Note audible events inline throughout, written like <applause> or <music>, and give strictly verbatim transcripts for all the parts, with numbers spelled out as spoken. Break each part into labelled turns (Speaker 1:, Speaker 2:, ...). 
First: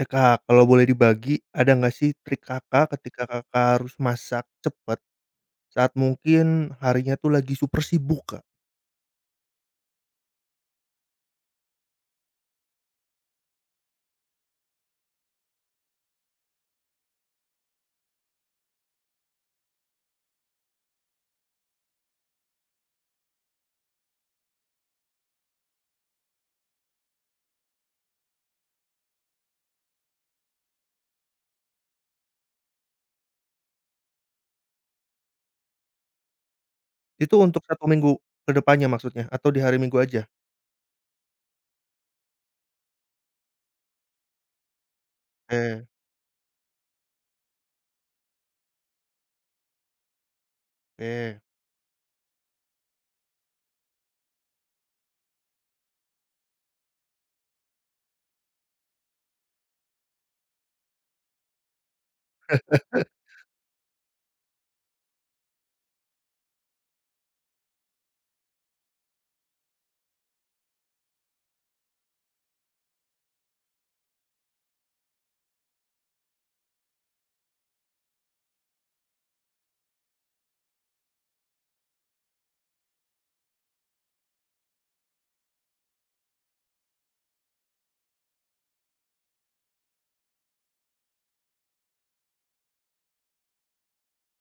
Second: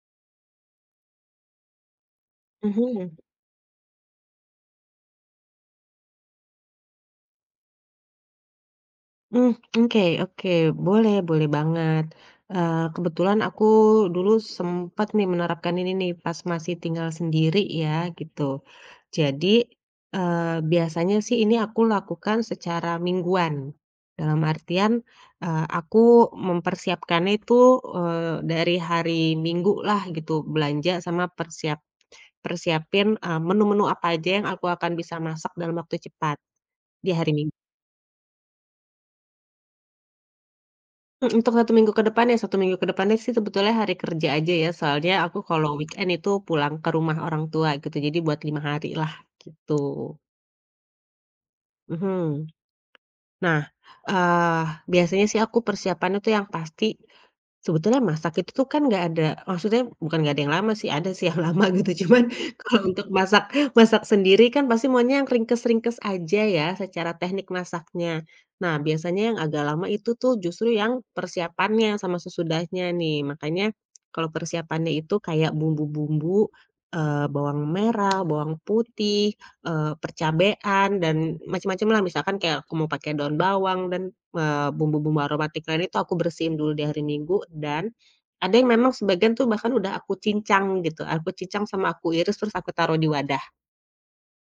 Speaker 1: Eh, Kak, kalau boleh dibagi, ada nggak sih trik Kakak
Speaker 2: Mhm,
Speaker 1: ketika Kakak harus masak cepat saat mungkin harinya tuh lagi super sibuk, Kak?
Speaker 2: mmm, oke oke, boleh boleh banget. Eee, kebetulan aku dulu sempat nih menerapkan ini nih pas masih tinggal sendiri ya gitu. Jadi, eee, biasanya sih ini aku lakukan secara mingguan. Dalam artian, eee, aku mempersiapkannya itu, eee, dari hari Minggu lah gitu, belanja sama persiap persiapin, eee, menu-menu apa aja yang aku akan bisa masak dalam waktu cepat di hari
Speaker 1: Itu
Speaker 2: Minggu.
Speaker 1: untuk satu minggu ke depannya maksudnya atau di hari Minggu aja?
Speaker 2: Mhm, untuk satu minggu ke depan ya Satu minggu ke depannya sih sebetulnya hari kerja aja ya, soalnya aku kalau Mhm.
Speaker 1: Oke
Speaker 2: weekend itu pulang ke rumah orang tua gitu, jadi buat lima hari lah gitu.
Speaker 1: oke.
Speaker 2: Mhm. Nah, eee, biasanya sih aku persiapannya tuh yang pasti. Sebetulnya masak itu tuh kan nggak ada, maksudnya bukan nggak ada yang lama sih, ada sih yang <laughs> lama gitu, cuman kalau untuk
Speaker 1: <laughs>
Speaker 2: masak masak sendiri kan pasti maunya yang ringkes-ringkes aja ya, secara teknik masaknya. Nah, biasanya yang agak lama itu tuh justru yang persiapannya sama sesudahnya nih. Makanya kalau persiapannya itu kayak bumbu-bumbu, eee, bawang merah, bawang putih, eee, percabean dan macam-macam lah misalkan kayak aku mau pakai daun bawang dan Eee, bumbu-bumbu aromatik lain itu aku bersihin dulu di hari Minggu dan ada yang memang sebagian tuh bahkan udah aku cincang gitu, aku cincang sama aku iris terus aku taruh di wadah,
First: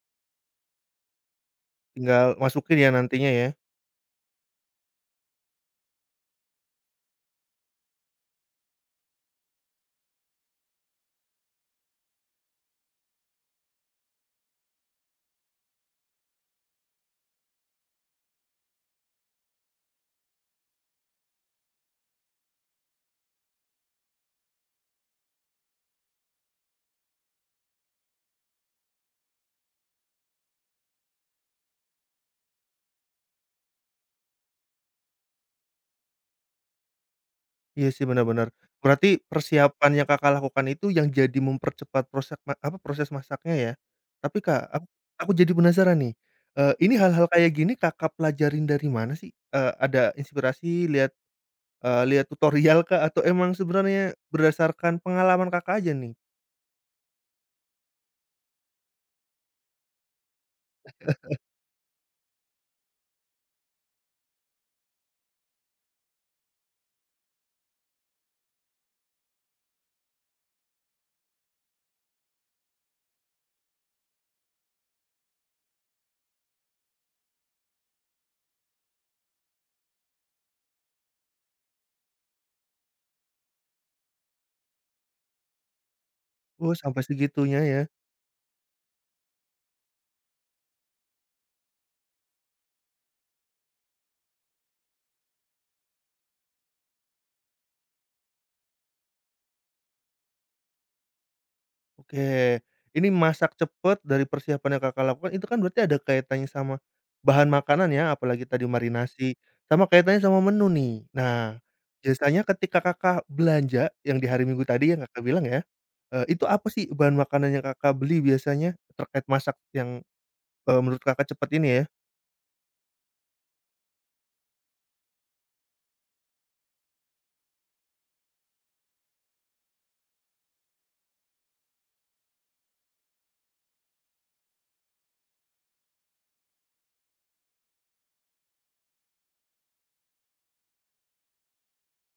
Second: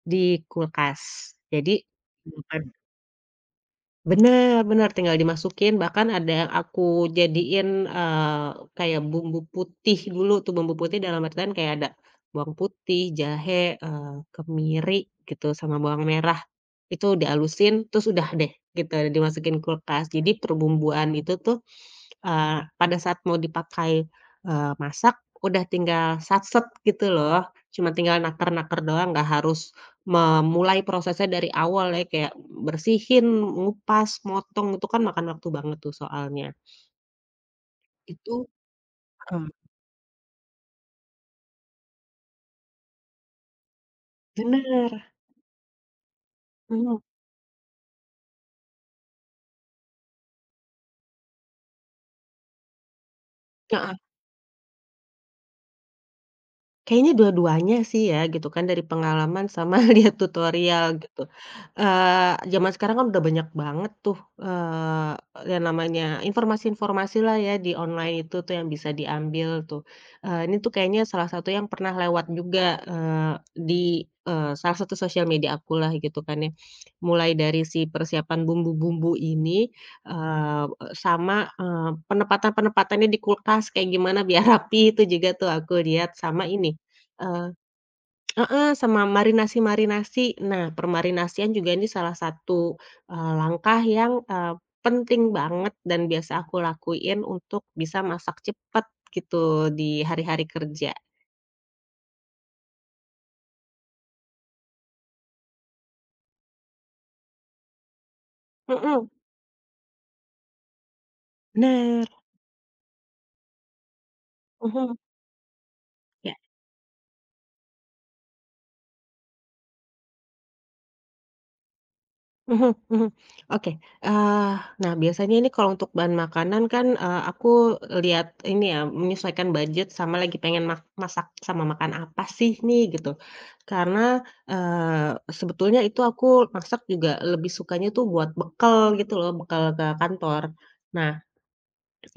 Speaker 2: di kulkas. Jadi
Speaker 1: Tinggal
Speaker 2: simpen.
Speaker 1: masukin ya nantinya ya?
Speaker 2: Bener bener, tinggal dimasukin, bahkan ada yang aku jadiin, eee, kayak bumbu putih dulu tuh, bumbu putih dalam artian kayak ada bawang putih, jahe, eee, kemiri gitu sama bawang merah. Itu dihalusin, terus udah deh gitu, dimasukin kulkas. Jadi perbumbuan itu tuh, eee, pada saat mau dipakai, eee, masak, udah tinggal sat-set gitu loh. Cuma tinggal naker-naker doang, nggak harus memulai prosesnya dari awal ya, kayak bersihin, ngupas, motong, itu kan makan waktu banget tuh soalnya.
Speaker 1: Iya sih benar-benar.
Speaker 2: Itu.
Speaker 1: Berarti
Speaker 2: Heeh.
Speaker 1: persiapan yang Kakak lakukan itu yang jadi mempercepat proses ma apa, proses masaknya ya? Tapi Kak, aku
Speaker 2: Bener.
Speaker 1: aku jadi penasaran nih, eee, ini
Speaker 2: Mhm.
Speaker 1: hal-hal kayak gini Kakak pelajarin dari mana sih? Eee, ada inspirasi lihat Eee, lihat tutorial kah atau emang
Speaker 2: Heeh.
Speaker 1: sebenarnya berdasarkan pengalaman Kakak aja nih?
Speaker 2: Kayaknya dua-duanya sih ya gitu kan dari pengalaman sama <laughs> lihat tutorial gitu, eee, zaman sekarang kan udah banyak banget tuh, eee, yang namanya informasi-informasi lah ya di online itu tuh yang bisa diambil tuh, eee, ini tuh kayaknya salah satu yang pernah lewat juga, eee, di, eee, salah satu sosial media aku lah gitu kan ya, mulai dari si persiapan bumbu-bumbu ini, eee, sama, eee, penempatan-penempatannya di kulkas kayak gimana biar <laughs> rapi itu juga tuh aku lihat sama
Speaker 1: Oh
Speaker 2: ini.
Speaker 1: sampai
Speaker 2: Eee,
Speaker 1: segitunya ya,
Speaker 2: heeh, sama marinasi-marinasi. Nah, permarinasian juga ini salah satu, eee, langkah yang, eee, penting banget dan biasa aku lakuin untuk bisa masak cepet gitu di hari-hari kerja.
Speaker 1: oke. Ini masak cepet dari persiapan yang Kakak lakukan itu kan berarti ada kaitannya sama bahan makanan ya, apalagi tadi
Speaker 2: Mhm.
Speaker 1: marinasi, sama kaitannya sama menu nih. Nah,
Speaker 2: Bener.
Speaker 1: biasanya ketika Kakak belanja yang di hari Minggu
Speaker 2: Mhm.
Speaker 1: tadi yang Kakak bilang ya, eee, itu apa sih bahan makanan yang Kakak beli biasanya terkait masak yang, eee, menurut Kakak cepet ini ya?
Speaker 2: Mhm mhm. Oke, eee, nah biasanya ini kalau untuk bahan makanan kan, eee, aku lihat ini ya, menyesuaikan budget sama lagi pengen mak masak sama makan apa sih nih gitu. Karena, eee, sebetulnya itu aku masak juga lebih sukanya tuh buat bekal gitu loh, bekal ke kantor. Nah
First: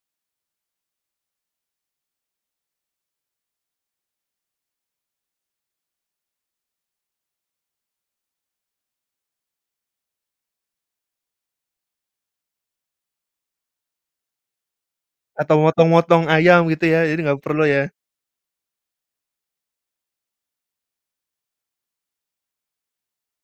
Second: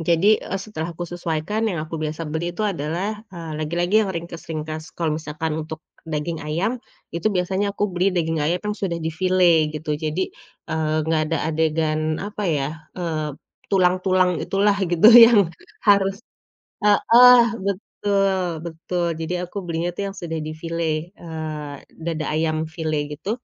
Speaker 2: jadi, eee, setelah aku sesuaikan yang aku biasa beli itu adalah, eee, lagi-lagi yang ringkas-ringkas. Kalau misalkan untuk daging ayam, itu biasanya aku beli daging ayam yang sudah di-file gitu. Jadi, eee, nggak ada adegan apa ya, eee, tulang-tulang itulah <laughs> gitu yang
Speaker 1: Atau
Speaker 2: harus.
Speaker 1: motong-motong ayam gitu ya, jadi nggak
Speaker 2: Heeh,
Speaker 1: perlu ya?
Speaker 2: betul betul. Jadi aku belinya tuh yang sudah di-file, eee, dada ayam file gitu.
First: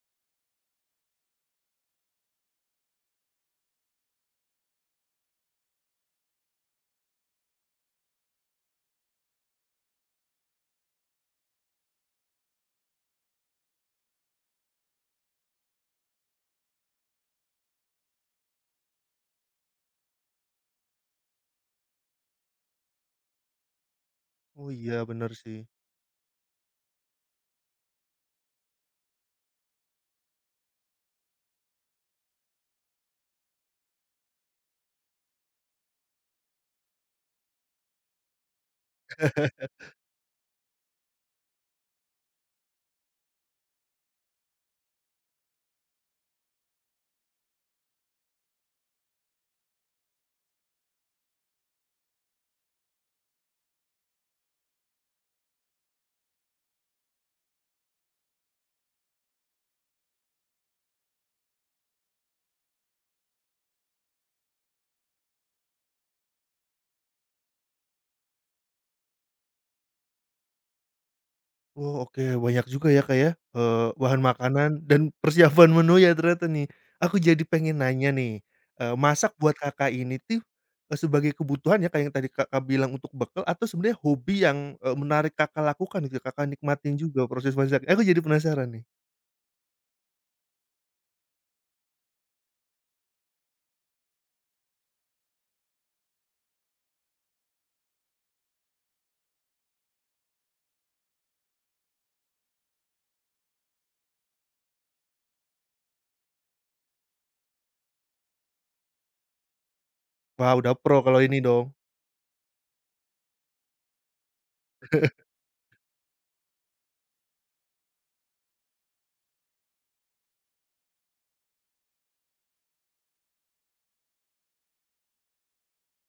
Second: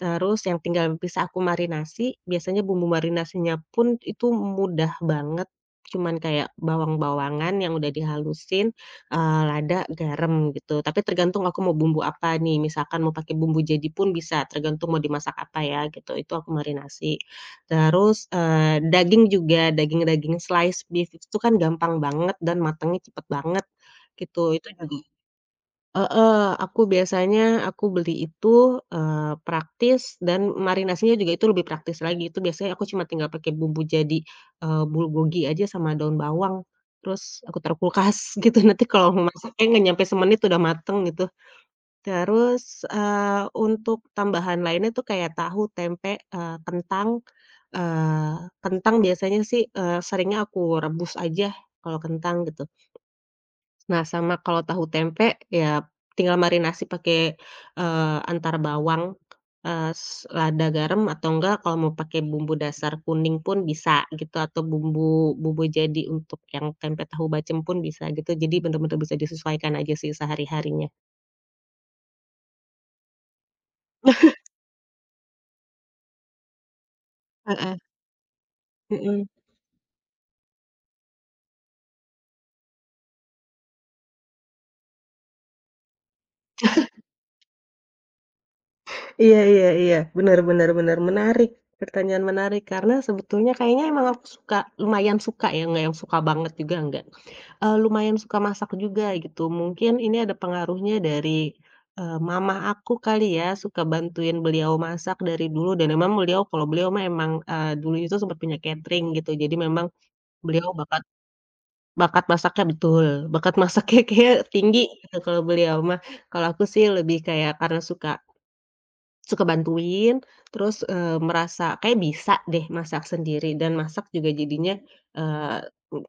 Speaker 2: Terus yang tinggal bisa aku marinasi, biasanya bumbu marinasinya pun itu mudah banget, cuman kayak bawang-bawangan yang udah dihalusin, eee, lada, garam gitu, tapi tergantung aku mau bumbu apa nih, misalkan mau pakai bumbu jadi pun bisa, tergantung mau dimasak apa ya gitu, itu aku marinasi. Terus, eee, daging juga, daging-daging slice beef itu kan gampang banget dan matangnya cepet banget gitu, itu
Speaker 1: Oh iya
Speaker 2: juga.
Speaker 1: bener sih.
Speaker 2: Heeh, aku biasanya aku beli itu, eee, praktis dan marinasinya juga itu lebih praktis lagi, itu biasanya aku cuma tinggal pakai bumbu jadi, eee, bulgogi aja sama daun bawang, terus aku taruh kulkas <laughs> gitu, nanti kalau mau masaknya nggak nyampe semenit udah mateng gitu. Terus, eee, untuk tambahan lainnya tuh kayak tahu, tempe, eee, kentang, eee, kentang biasanya sih, eee, seringnya aku rebus aja kalau kentang gitu. Nah, sama kalau tahu tempe, ya tinggal marinasi pakai, eee, antara bawang, eee, s lada, garam, atau enggak kalau mau pakai bumbu dasar kuning pun bisa gitu, atau bumbu bumbu jadi untuk yang tempe tahu bacem pun bisa gitu. Jadi benar-benar bisa disesuaikan aja sih sehari-harinya.
Speaker 1: Oh, oke, banyak juga ya, Kak, ya, eee, bahan makanan dan persiapan menu ya ternyata nih. Aku jadi
Speaker 2: Heeh.
Speaker 1: pengen nanya nih, eee,
Speaker 2: Mhm.
Speaker 1: masak buat Kakak ini tuh, eee, sebagai kebutuhan ya kayak yang tadi Kakak bilang untuk bekal atau sebenarnya hobi yang, eee, menarik Kakak lakukan gitu, Kakak nikmatin juga proses masak? Aku jadi penasaran nih.
Speaker 2: Iya iya iya, benar-benar benar benar. Menarik, pertanyaan menarik, karena sebetulnya kayaknya emang aku suka lumayan suka ya, nggak yang suka banget juga nggak. Eee, lumayan suka masak juga gitu. Mungkin ini ada pengaruhnya dari, eee, mama aku kali ya, suka bantuin beliau masak dari dulu dan memang beliau kalau beliau mah emang, eee, dulu itu sempat punya catering gitu. Jadi memang
Speaker 1: Wah,
Speaker 2: beliau
Speaker 1: udah pro
Speaker 2: bakat
Speaker 1: kalau ini dong.
Speaker 2: bakat masaknya betul, bakat masaknya <laughs> kayak tinggi gitu kalau beliau mah. Kalau aku sih lebih kayak karena suka Suka bantuin, terus, eee, merasa kayak bisa deh masak sendiri dan masak juga jadinya, eee,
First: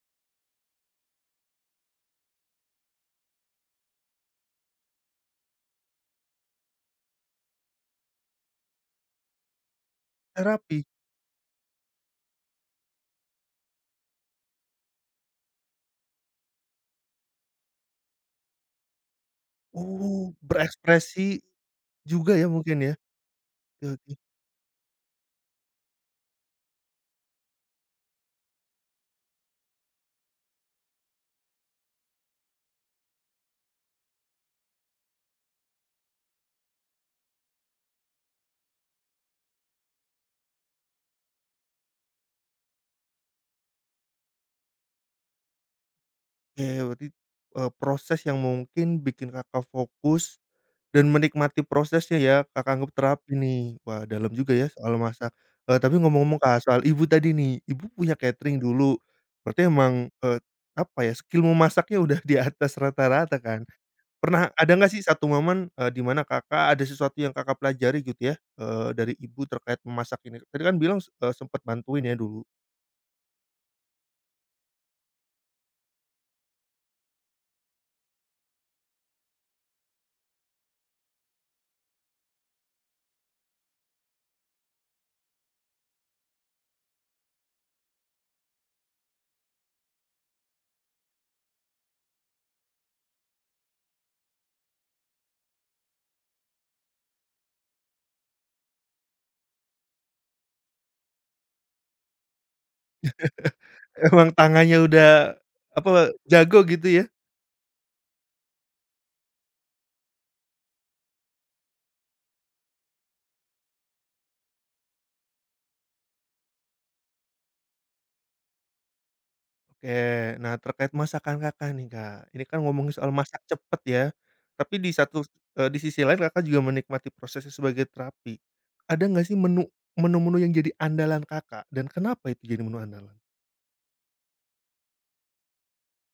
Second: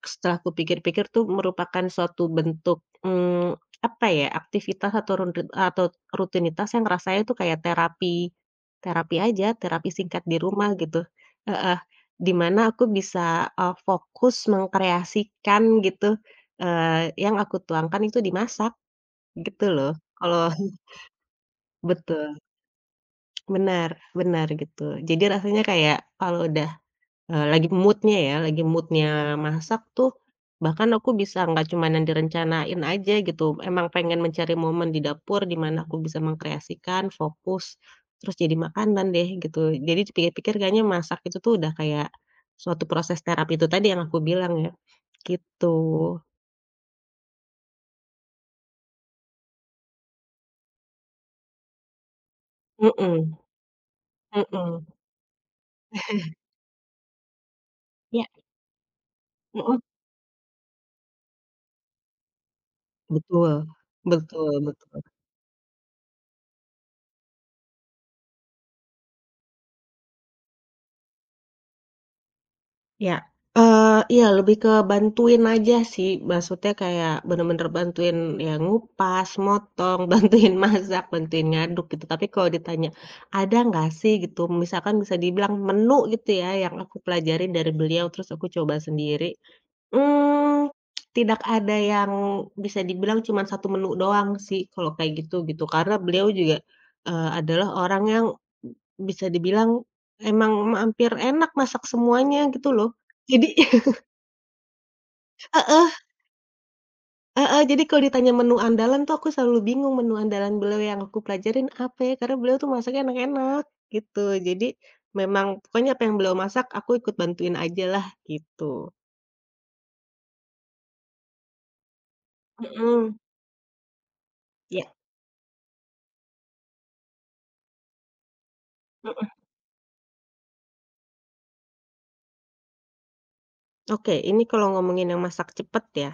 Speaker 2: setelah kupikir-pikir tuh merupakan suatu bentuk, mmm, apa ya, aktivitas atau runti atau rutinitas yang rasanya tuh kayak terapi terapi aja, terapi singkat di rumah
Speaker 1: Terapi?
Speaker 2: gitu. Heeh, di mana aku bisa, eee, fokus mengkreasikan gitu, eee, yang aku tuangkan itu dimasak gitu loh.
Speaker 1: Oh,
Speaker 2: Kalau <laughs>
Speaker 1: berekspresi
Speaker 2: betul.
Speaker 1: juga ya mungkin ya?
Speaker 2: Benar
Speaker 1: Oke oke.
Speaker 2: benar gitu. Jadi rasanya kayak kalau udah, eee, lagi mood-nya ya, lagi mood-nya masak tuh, bahkan aku bisa nggak cuman yang direncanain aja gitu, emang pengen mencari momen di dapur di mana aku bisa mengkreasikan, fokus, terus jadi makanan deh gitu. Jadi dipikir-pikir kayaknya masak itu tuh udah kayak suatu proses terapi itu tadi yang aku bilang ya, gitu.
Speaker 1: Oke, berarti, eee, proses yang mungkin bikin Kakak fokus dan menikmati prosesnya ya, Kakak anggap terapi
Speaker 2: Mhm
Speaker 1: nih. Wah, dalam juga ya
Speaker 2: mhm.
Speaker 1: soal masak. Eee, tapi ngomong-ngomong, Kak, soal Ibu tadi nih, Ibu punya
Speaker 2: Iya.
Speaker 1: catering dulu. Berarti
Speaker 2: Mhm.
Speaker 1: emang, eee, apa ya, skill memasaknya udah di atas rata-rata kan.
Speaker 2: Betul.
Speaker 1: Pernah
Speaker 2: Betul
Speaker 1: ada nggak
Speaker 2: betul.
Speaker 1: sih satu momen, eee, di mana Kakak ada sesuatu yang Kakak pelajari gitu ya, eee, dari Ibu terkait memasak ini? Tadi kan bilang, eee, sempet bantuin ya dulu.
Speaker 2: Ya, eee, iya lebih ke bantuin aja sih, maksudnya kayak bener-bener bantuin ya ngupas, motong, <laughs> bantuin masak, bantuin ngaduk gitu. Tapi kalau ditanya, "Ada nggak sih?" gitu, misalkan bisa dibilang menu gitu ya yang aku pelajarin dari beliau, terus aku coba sendiri. Mmm, Tidak ada yang bisa dibilang cuman satu menu doang sih kalau kayak gitu, gitu. Karena beliau juga, eee, adalah orang yang bisa dibilang emang hampir enak masak semuanya gitu loh. Jadi <laughs>
Speaker 1: <laughs> Emang tangannya udah,
Speaker 2: heeh
Speaker 1: apa, jago gitu ya?
Speaker 2: heeh, jadi kalau ditanya menu andalan tuh aku selalu bingung menu andalan beliau yang aku pelajarin apa ya, karena beliau tuh masaknya enak-enak gitu. Jadi memang pokoknya apa yang beliau masak aku ikut bantuin ajalah gitu.
Speaker 1: Oke, nah terkait masakan Kakak nih, Kak, ini kan ngomongin soal
Speaker 2: Mhm,
Speaker 1: masak cepet ya, tapi
Speaker 2: iya.
Speaker 1: di satu, eee, di sisi lain Kakak juga menikmati prosesnya sebagai terapi. Ada nggak sih menu menu-menu yang jadi andalan Kakak dan kenapa itu jadi menu andalan?
Speaker 2: Oke, ini kalau ngomongin yang masak cepet ya,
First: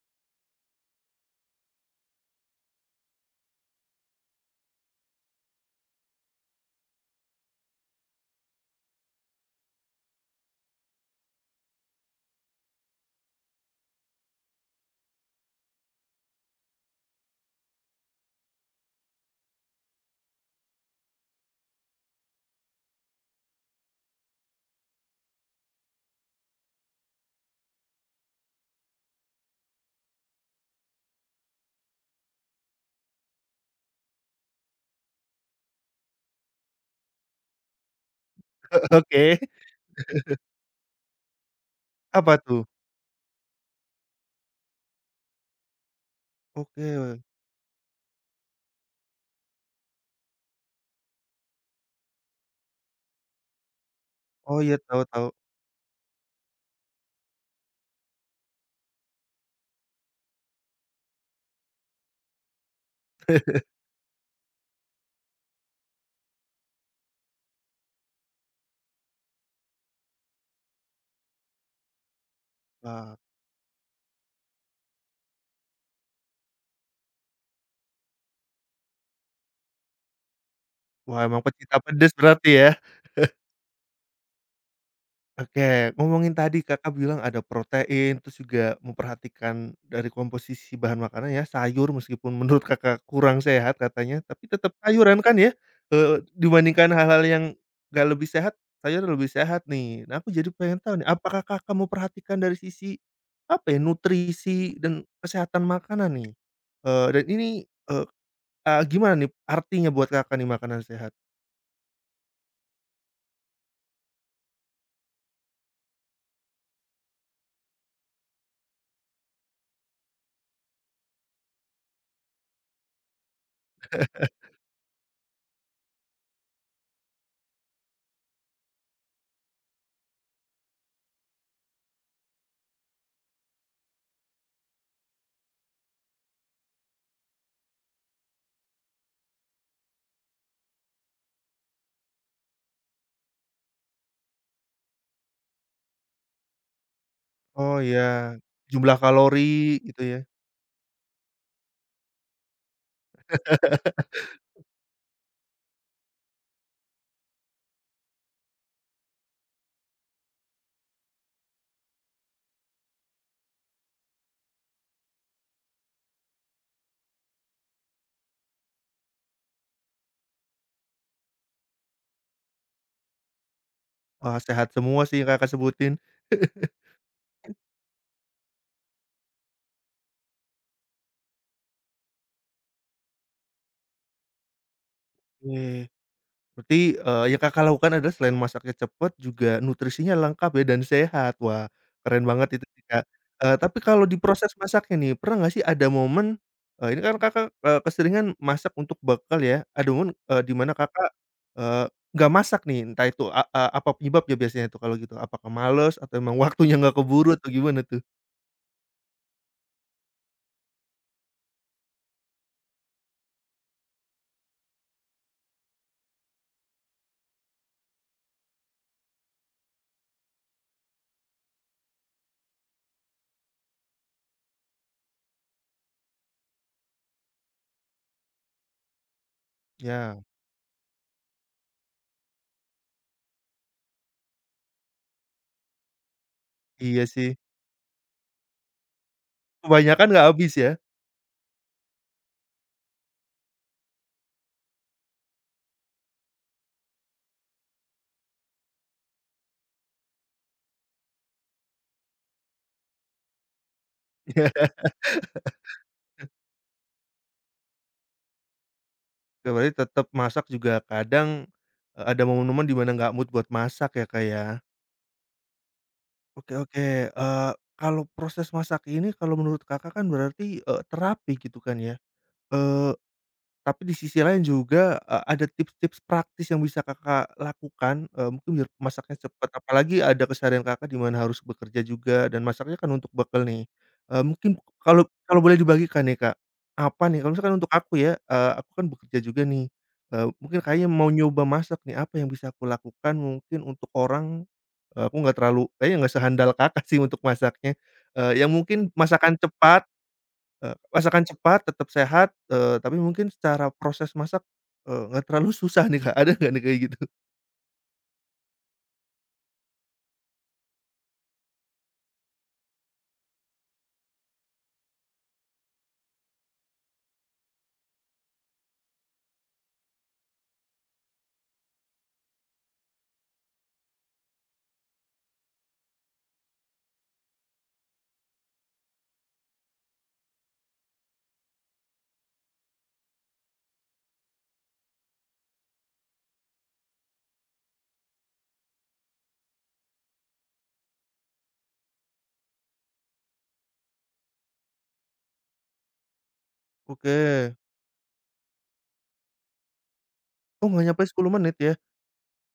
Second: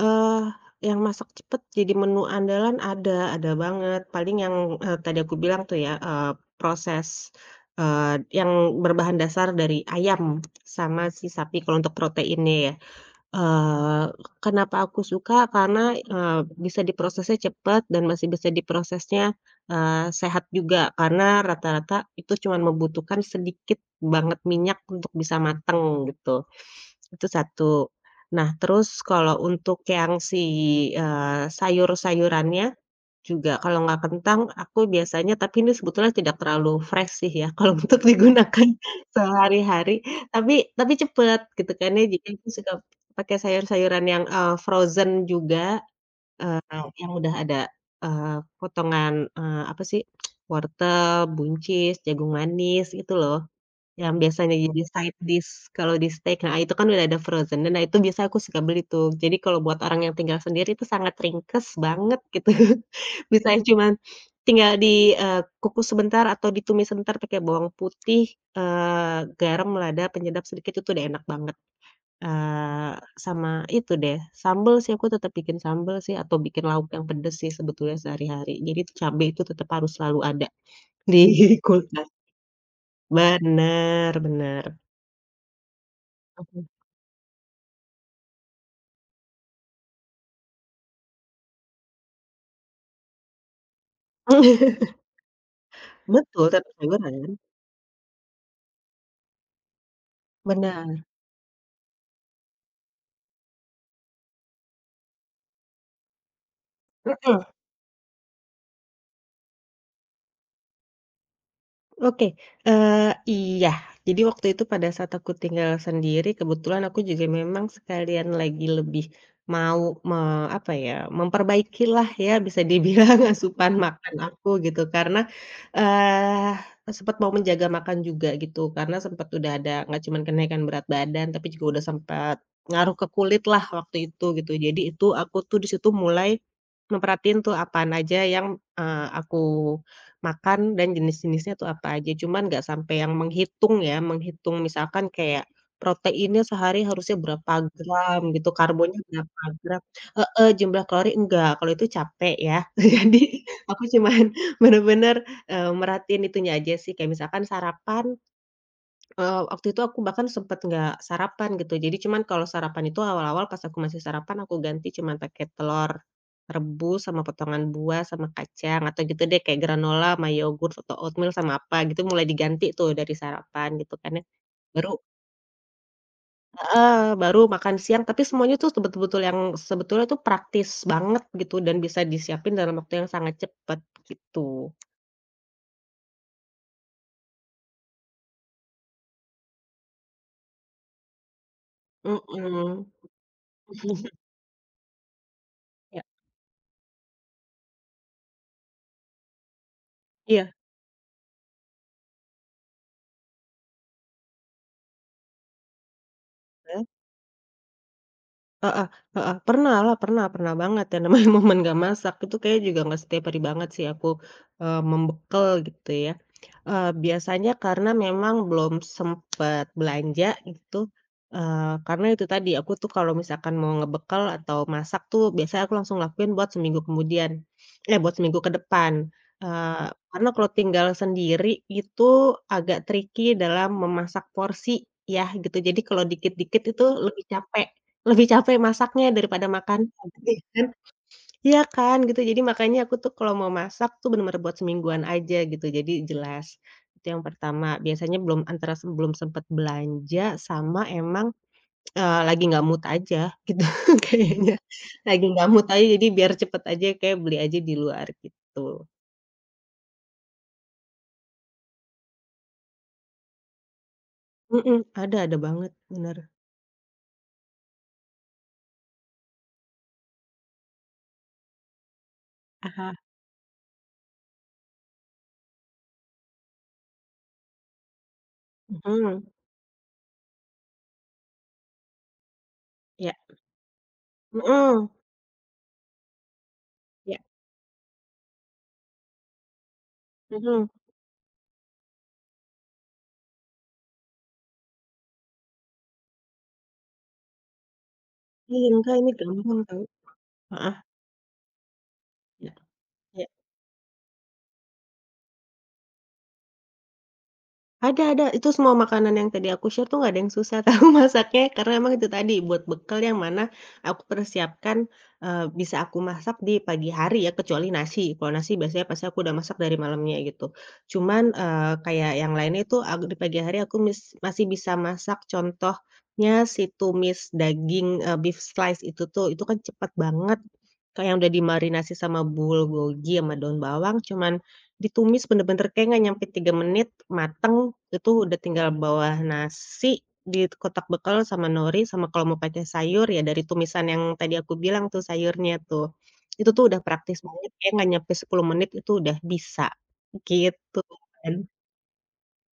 Speaker 2: eee, yang masak cepet jadi menu andalan ada ada banget. Paling yang, eee, tadi aku bilang tuh ya, eee, proses, eee, yang berbahan dasar dari ayam sama si sapi kalau untuk proteinnya ya. Eee, Kenapa aku suka? Karena, eee, bisa diprosesnya cepat dan masih bisa diprosesnya, eee, sehat juga. Karena rata-rata itu cuma membutuhkan sedikit banget minyak untuk bisa mateng gitu. Itu satu. Nah terus kalau untuk yang si, eee, sayur-sayurannya, juga, kalau nggak kentang aku biasanya tapi ini sebetulnya tidak terlalu fresh sih ya, <laughs> kalau untuk digunakan
Speaker 1: <laughs>
Speaker 2: <laughs>
Speaker 1: Oke,
Speaker 2: sehari-hari, tapi tapi cepet gitu kan ya, jadi
Speaker 1: apa
Speaker 2: aku
Speaker 1: tuh?
Speaker 2: suka pakai sayur-sayuran yang, eee, frozen juga, eee, yang
Speaker 1: Oke,
Speaker 2: udah ada, eee, potongan, eee, apa sih, wortel, buncis, jagung manis gitu loh. Yang biasanya
Speaker 1: oh iya,
Speaker 2: jadi
Speaker 1: tahu
Speaker 2: side
Speaker 1: tahu.
Speaker 2: dish kalau di steak, nah itu kan udah ada frozen dan nah itu biasa aku suka beli tuh. Jadi kalau buat orang yang tinggal sendiri itu sangat ringkes banget gitu. <laughs> Misalnya
Speaker 1: <laughs>
Speaker 2: cuman tinggal di, eee, kukus sebentar atau ditumis sebentar pakai bawang putih, eee, garam, lada, penyedap sedikit itu udah enak banget. Eee,
Speaker 1: Wah
Speaker 2: Sama itu deh, sambel sih aku tetap bikin sambel sih atau bikin lauk yang pedes sih sebetulnya sehari-hari. Jadi cabai itu tetap harus selalu ada
Speaker 1: wah
Speaker 2: di
Speaker 1: emang
Speaker 2: <laughs>
Speaker 1: pecinta
Speaker 2: kulkas.
Speaker 1: pedes berarti ya?
Speaker 2: Benar-benar.
Speaker 1: Oke, ngomongin tadi Kakak bilang ada protein, terus juga memperhatikan dari komposisi bahan makanan ya, sayur meskipun menurut Kakak kurang sehat katanya, tapi tetap
Speaker 2: <laughs>
Speaker 1: sayuran kan ya, Eh,
Speaker 2: Betul, tetap
Speaker 1: dibandingkan
Speaker 2: sayuran.
Speaker 1: hal-hal yang gak lebih sehat, sayur lebih sehat nih. Nah, aku jadi pengen tahu
Speaker 2: Benar.
Speaker 1: nih, apakah Kakak memperhatikan dari sisi, apa ya, nutrisi dan kesehatan makanan nih? Eh, dan
Speaker 2: Mhm.
Speaker 1: ini, eh, eee, gimana nih artinya buat Kakak nih makanan sehat?
Speaker 2: Oke, eee, iya. Jadi waktu itu pada saat aku tinggal sendiri, kebetulan aku juga memang sekalian lagi lebih mau me apa ya, memperbaiki lah ya bisa dibilang <laughs> asupan makan aku gitu. Karena, eee, sempet mau menjaga makan juga gitu, karena sempat udah ada nggak cuman kenaikan berat badan, tapi juga udah sempat ngaruh ke kulit lah waktu itu gitu. Jadi itu aku tuh di situ mulai memperhatiin tuh apaan aja yang, eee, aku makan dan jenis-jenisnya tuh apa aja, cuman nggak sampai yang menghitung ya, menghitung misalkan kayak proteinnya sehari harusnya berapa
Speaker 1: Oh
Speaker 2: gram
Speaker 1: ya,
Speaker 2: gitu,
Speaker 1: jumlah
Speaker 2: karbonnya berapa
Speaker 1: kalori
Speaker 2: gram.
Speaker 1: gitu ya?
Speaker 2: Heeh, jumlah kalori enggak, kalau itu capek ya. <laughs> Jadi aku
Speaker 1: <laughs>
Speaker 2: cuman <laughs> bener-bener, eee, merhatiin itunya aja sih, kayak misalkan sarapan. Eee, waktu itu aku bahkan sempet nggak sarapan gitu. Jadi cuman kalau sarapan itu awal-awal pas aku masih sarapan aku ganti cuman pakai telur rebus sama potongan buah sama kacang atau gitu deh kayak granola sama yogurt atau oatmeal sama apa gitu mulai diganti tuh dari sarapan gitu kan ya.
Speaker 1: Wah, sehat
Speaker 2: Baru
Speaker 1: semua sih yang Kakak sebutin. <laughs>
Speaker 2: heeh, baru makan siang tapi semuanya tuh betul-betul yang sebetulnya tuh praktis banget gitu dan bisa disiapin dalam waktu yang sangat cepet gitu.
Speaker 1: Oke. Berarti, eee, yang Kakak lakukan adalah selain masaknya cepat juga nutrisinya lengkap ya dan sehat. Wah, keren banget itu sih,
Speaker 2: Mhm.
Speaker 1: Kak. Eee, tapi kalau di proses masaknya nih, pernah nggak sih ada
Speaker 2: Iya
Speaker 1: momen, eee, ini kan Kakak, eee, keseringan masak untuk bekal ya, ada momen,
Speaker 2: <laughs>
Speaker 1: eee, di
Speaker 2: iya.
Speaker 1: mana Kakak, eee, nggak masak nih, entah itu a a apa penyebabnya biasanya tuh kalau gitu? Apakah males atau emang <laughs> waktunya nggak keburu atau gimana tuh?
Speaker 2: Heeh heeh. Pernahlah, pernah pernah banget ya namanya <laughs> momen nggak masak itu kayaknya juga nggak setiap hari banget sih aku, eee, membekal gitu ya. Eee, biasanya karena memang belum sempet belanja gitu, eee, karena itu tadi aku tuh kalau misalkan mau ngebekal atau masak tuh biasanya aku langsung lakuin buat seminggu kemudian, eh, buat seminggu ke depan. Eee,
Speaker 1: Ya.
Speaker 2: karena kalau tinggal sendiri itu agak tricky dalam memasak porsi ya gitu. Jadi kalau dikit-dikit itu
Speaker 1: Iya
Speaker 2: lebih
Speaker 1: sih,
Speaker 2: capek. Lebih capek masaknya daripada makan,
Speaker 1: kebanyakan nggak
Speaker 2: iya
Speaker 1: habis
Speaker 2: kan?
Speaker 1: ya.
Speaker 2: Iya kan, gitu. Jadi makanya aku tuh kalau mau masak tuh bener-bener buat semingguan aja gitu, jadi jelas. Itu yang pertama, biasanya belum antara se belum sempet belanja sama emang, eee, lagi nggak mood aja <laughs> gitu kayaknya.
Speaker 1: <laughs>
Speaker 2: Lagi nggak mood aja jadi biar cepet aja kayak beli aja di luar gitu.
Speaker 1: Oke, berarti tetap masak juga kadang, eee, ada momen-momen di mana nggak mood buat masak ya, Kak, ya.
Speaker 2: Mhm, ada ada banget, bener.
Speaker 1: Oke oke, eee, kalau proses masak ini kalau menurut Kakak kan berarti, eee, terapi gitu kan ya,
Speaker 2: Ah
Speaker 1: eee
Speaker 2: hah.
Speaker 1: tapi di sisi lain juga, eee, ada tips-tips praktis yang bisa Kakak lakukan, eee, mungkin biar masaknya
Speaker 2: Mhm,
Speaker 1: cepat. Apalagi ada keseharian Kakak di mana harus bekerja juga dan masaknya kan untuk
Speaker 2: ya,
Speaker 1: bekal nih. Eee, mungkin
Speaker 2: mhm,
Speaker 1: kalau kalau boleh dibagikan nih, Kak, apa
Speaker 2: ya,
Speaker 1: nih kalau misalkan untuk aku ya, eee, aku kan bekerja juga nih, eee, mungkin
Speaker 2: mhm.
Speaker 1: kayaknya mau nyoba masak nih, apa yang bisa aku lakukan mungkin untuk orang, eee, aku nggak terlalu kayaknya nggak sehandal Kakak <laughs> sih untuk masaknya, eee, yang
Speaker 2: Iya,
Speaker 1: mungkin
Speaker 2: enggak ini
Speaker 1: masakan
Speaker 2: gampang tau.
Speaker 1: cepat Eee,
Speaker 2: Heeh,
Speaker 1: masakan cepat, tetap sehat,
Speaker 2: iya.
Speaker 1: eee, tapi
Speaker 2: Iya.
Speaker 1: mungkin secara proses masak, eee, nggak terlalu susah nih, Kak, <laughs> ada nggak nih kayak gitu?
Speaker 2: Ada ada, itu semua makanan yang tadi aku share tuh nggak ada yang susah tahu <laughs> masaknya, karena emang itu tadi buat bekal yang mana aku persiapkan, eee, bisa aku masak di pagi hari ya, kecuali nasi. Kalau nasi biasanya pasti aku udah masak dari malamnya gitu. Cuman, eee, kayak yang lainnya itu aku di pagi hari aku mis masih bisa masak contohnya si tumis daging, eee, beef slice itu tuh, itu kan cepet banget, kayak yang udah dimarinasi sama bulgogi sama daun bawang cuman ditumis bener-bener kayak nggak nyampe tiga menit, mateng, itu udah tinggal bawah nasi di kotak bekal sama nori, sama kalau mau pakai sayur ya dari tumisan yang tadi aku bilang tuh sayurnya tuh. Itu tuh udah praktis
Speaker 1: Oke.
Speaker 2: banget kayak nggak nyampe sepuluh menit itu udah bisa,
Speaker 1: Oh,
Speaker 2: gitu
Speaker 1: nggak nyampe sepuluh
Speaker 2: kan.
Speaker 1: menit ya?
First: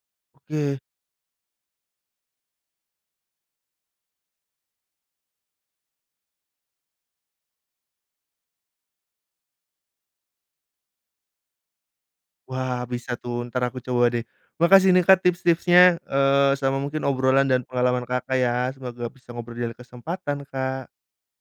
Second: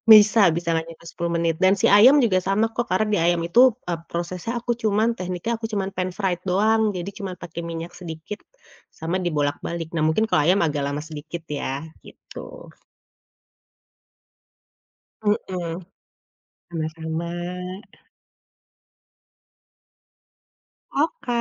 Speaker 2: Bisa bisa
Speaker 1: Oke.
Speaker 2: nggak nyampe sepuluh menit dan si ayam juga sama kok karena di ayam itu, eee, prosesnya aku cuman tekniknya aku cuman pan fried doang, jadi cuman pakai minyak sedikit sama dibolak-balik. Nah mungkin kalau ayam agak lama sedikit ya, gitu.
Speaker 1: Wah, bisa tuh, entar aku coba deh. Makasih nih, Kak,
Speaker 2: Mhm,
Speaker 1: tips-tipsnya, eee, sama mungkin
Speaker 2: sama-sama.
Speaker 1: obrolan dan pengalaman Kakak ya. Semoga bisa ngobrol di lain kesempatan, Kak.
Speaker 2: Oke.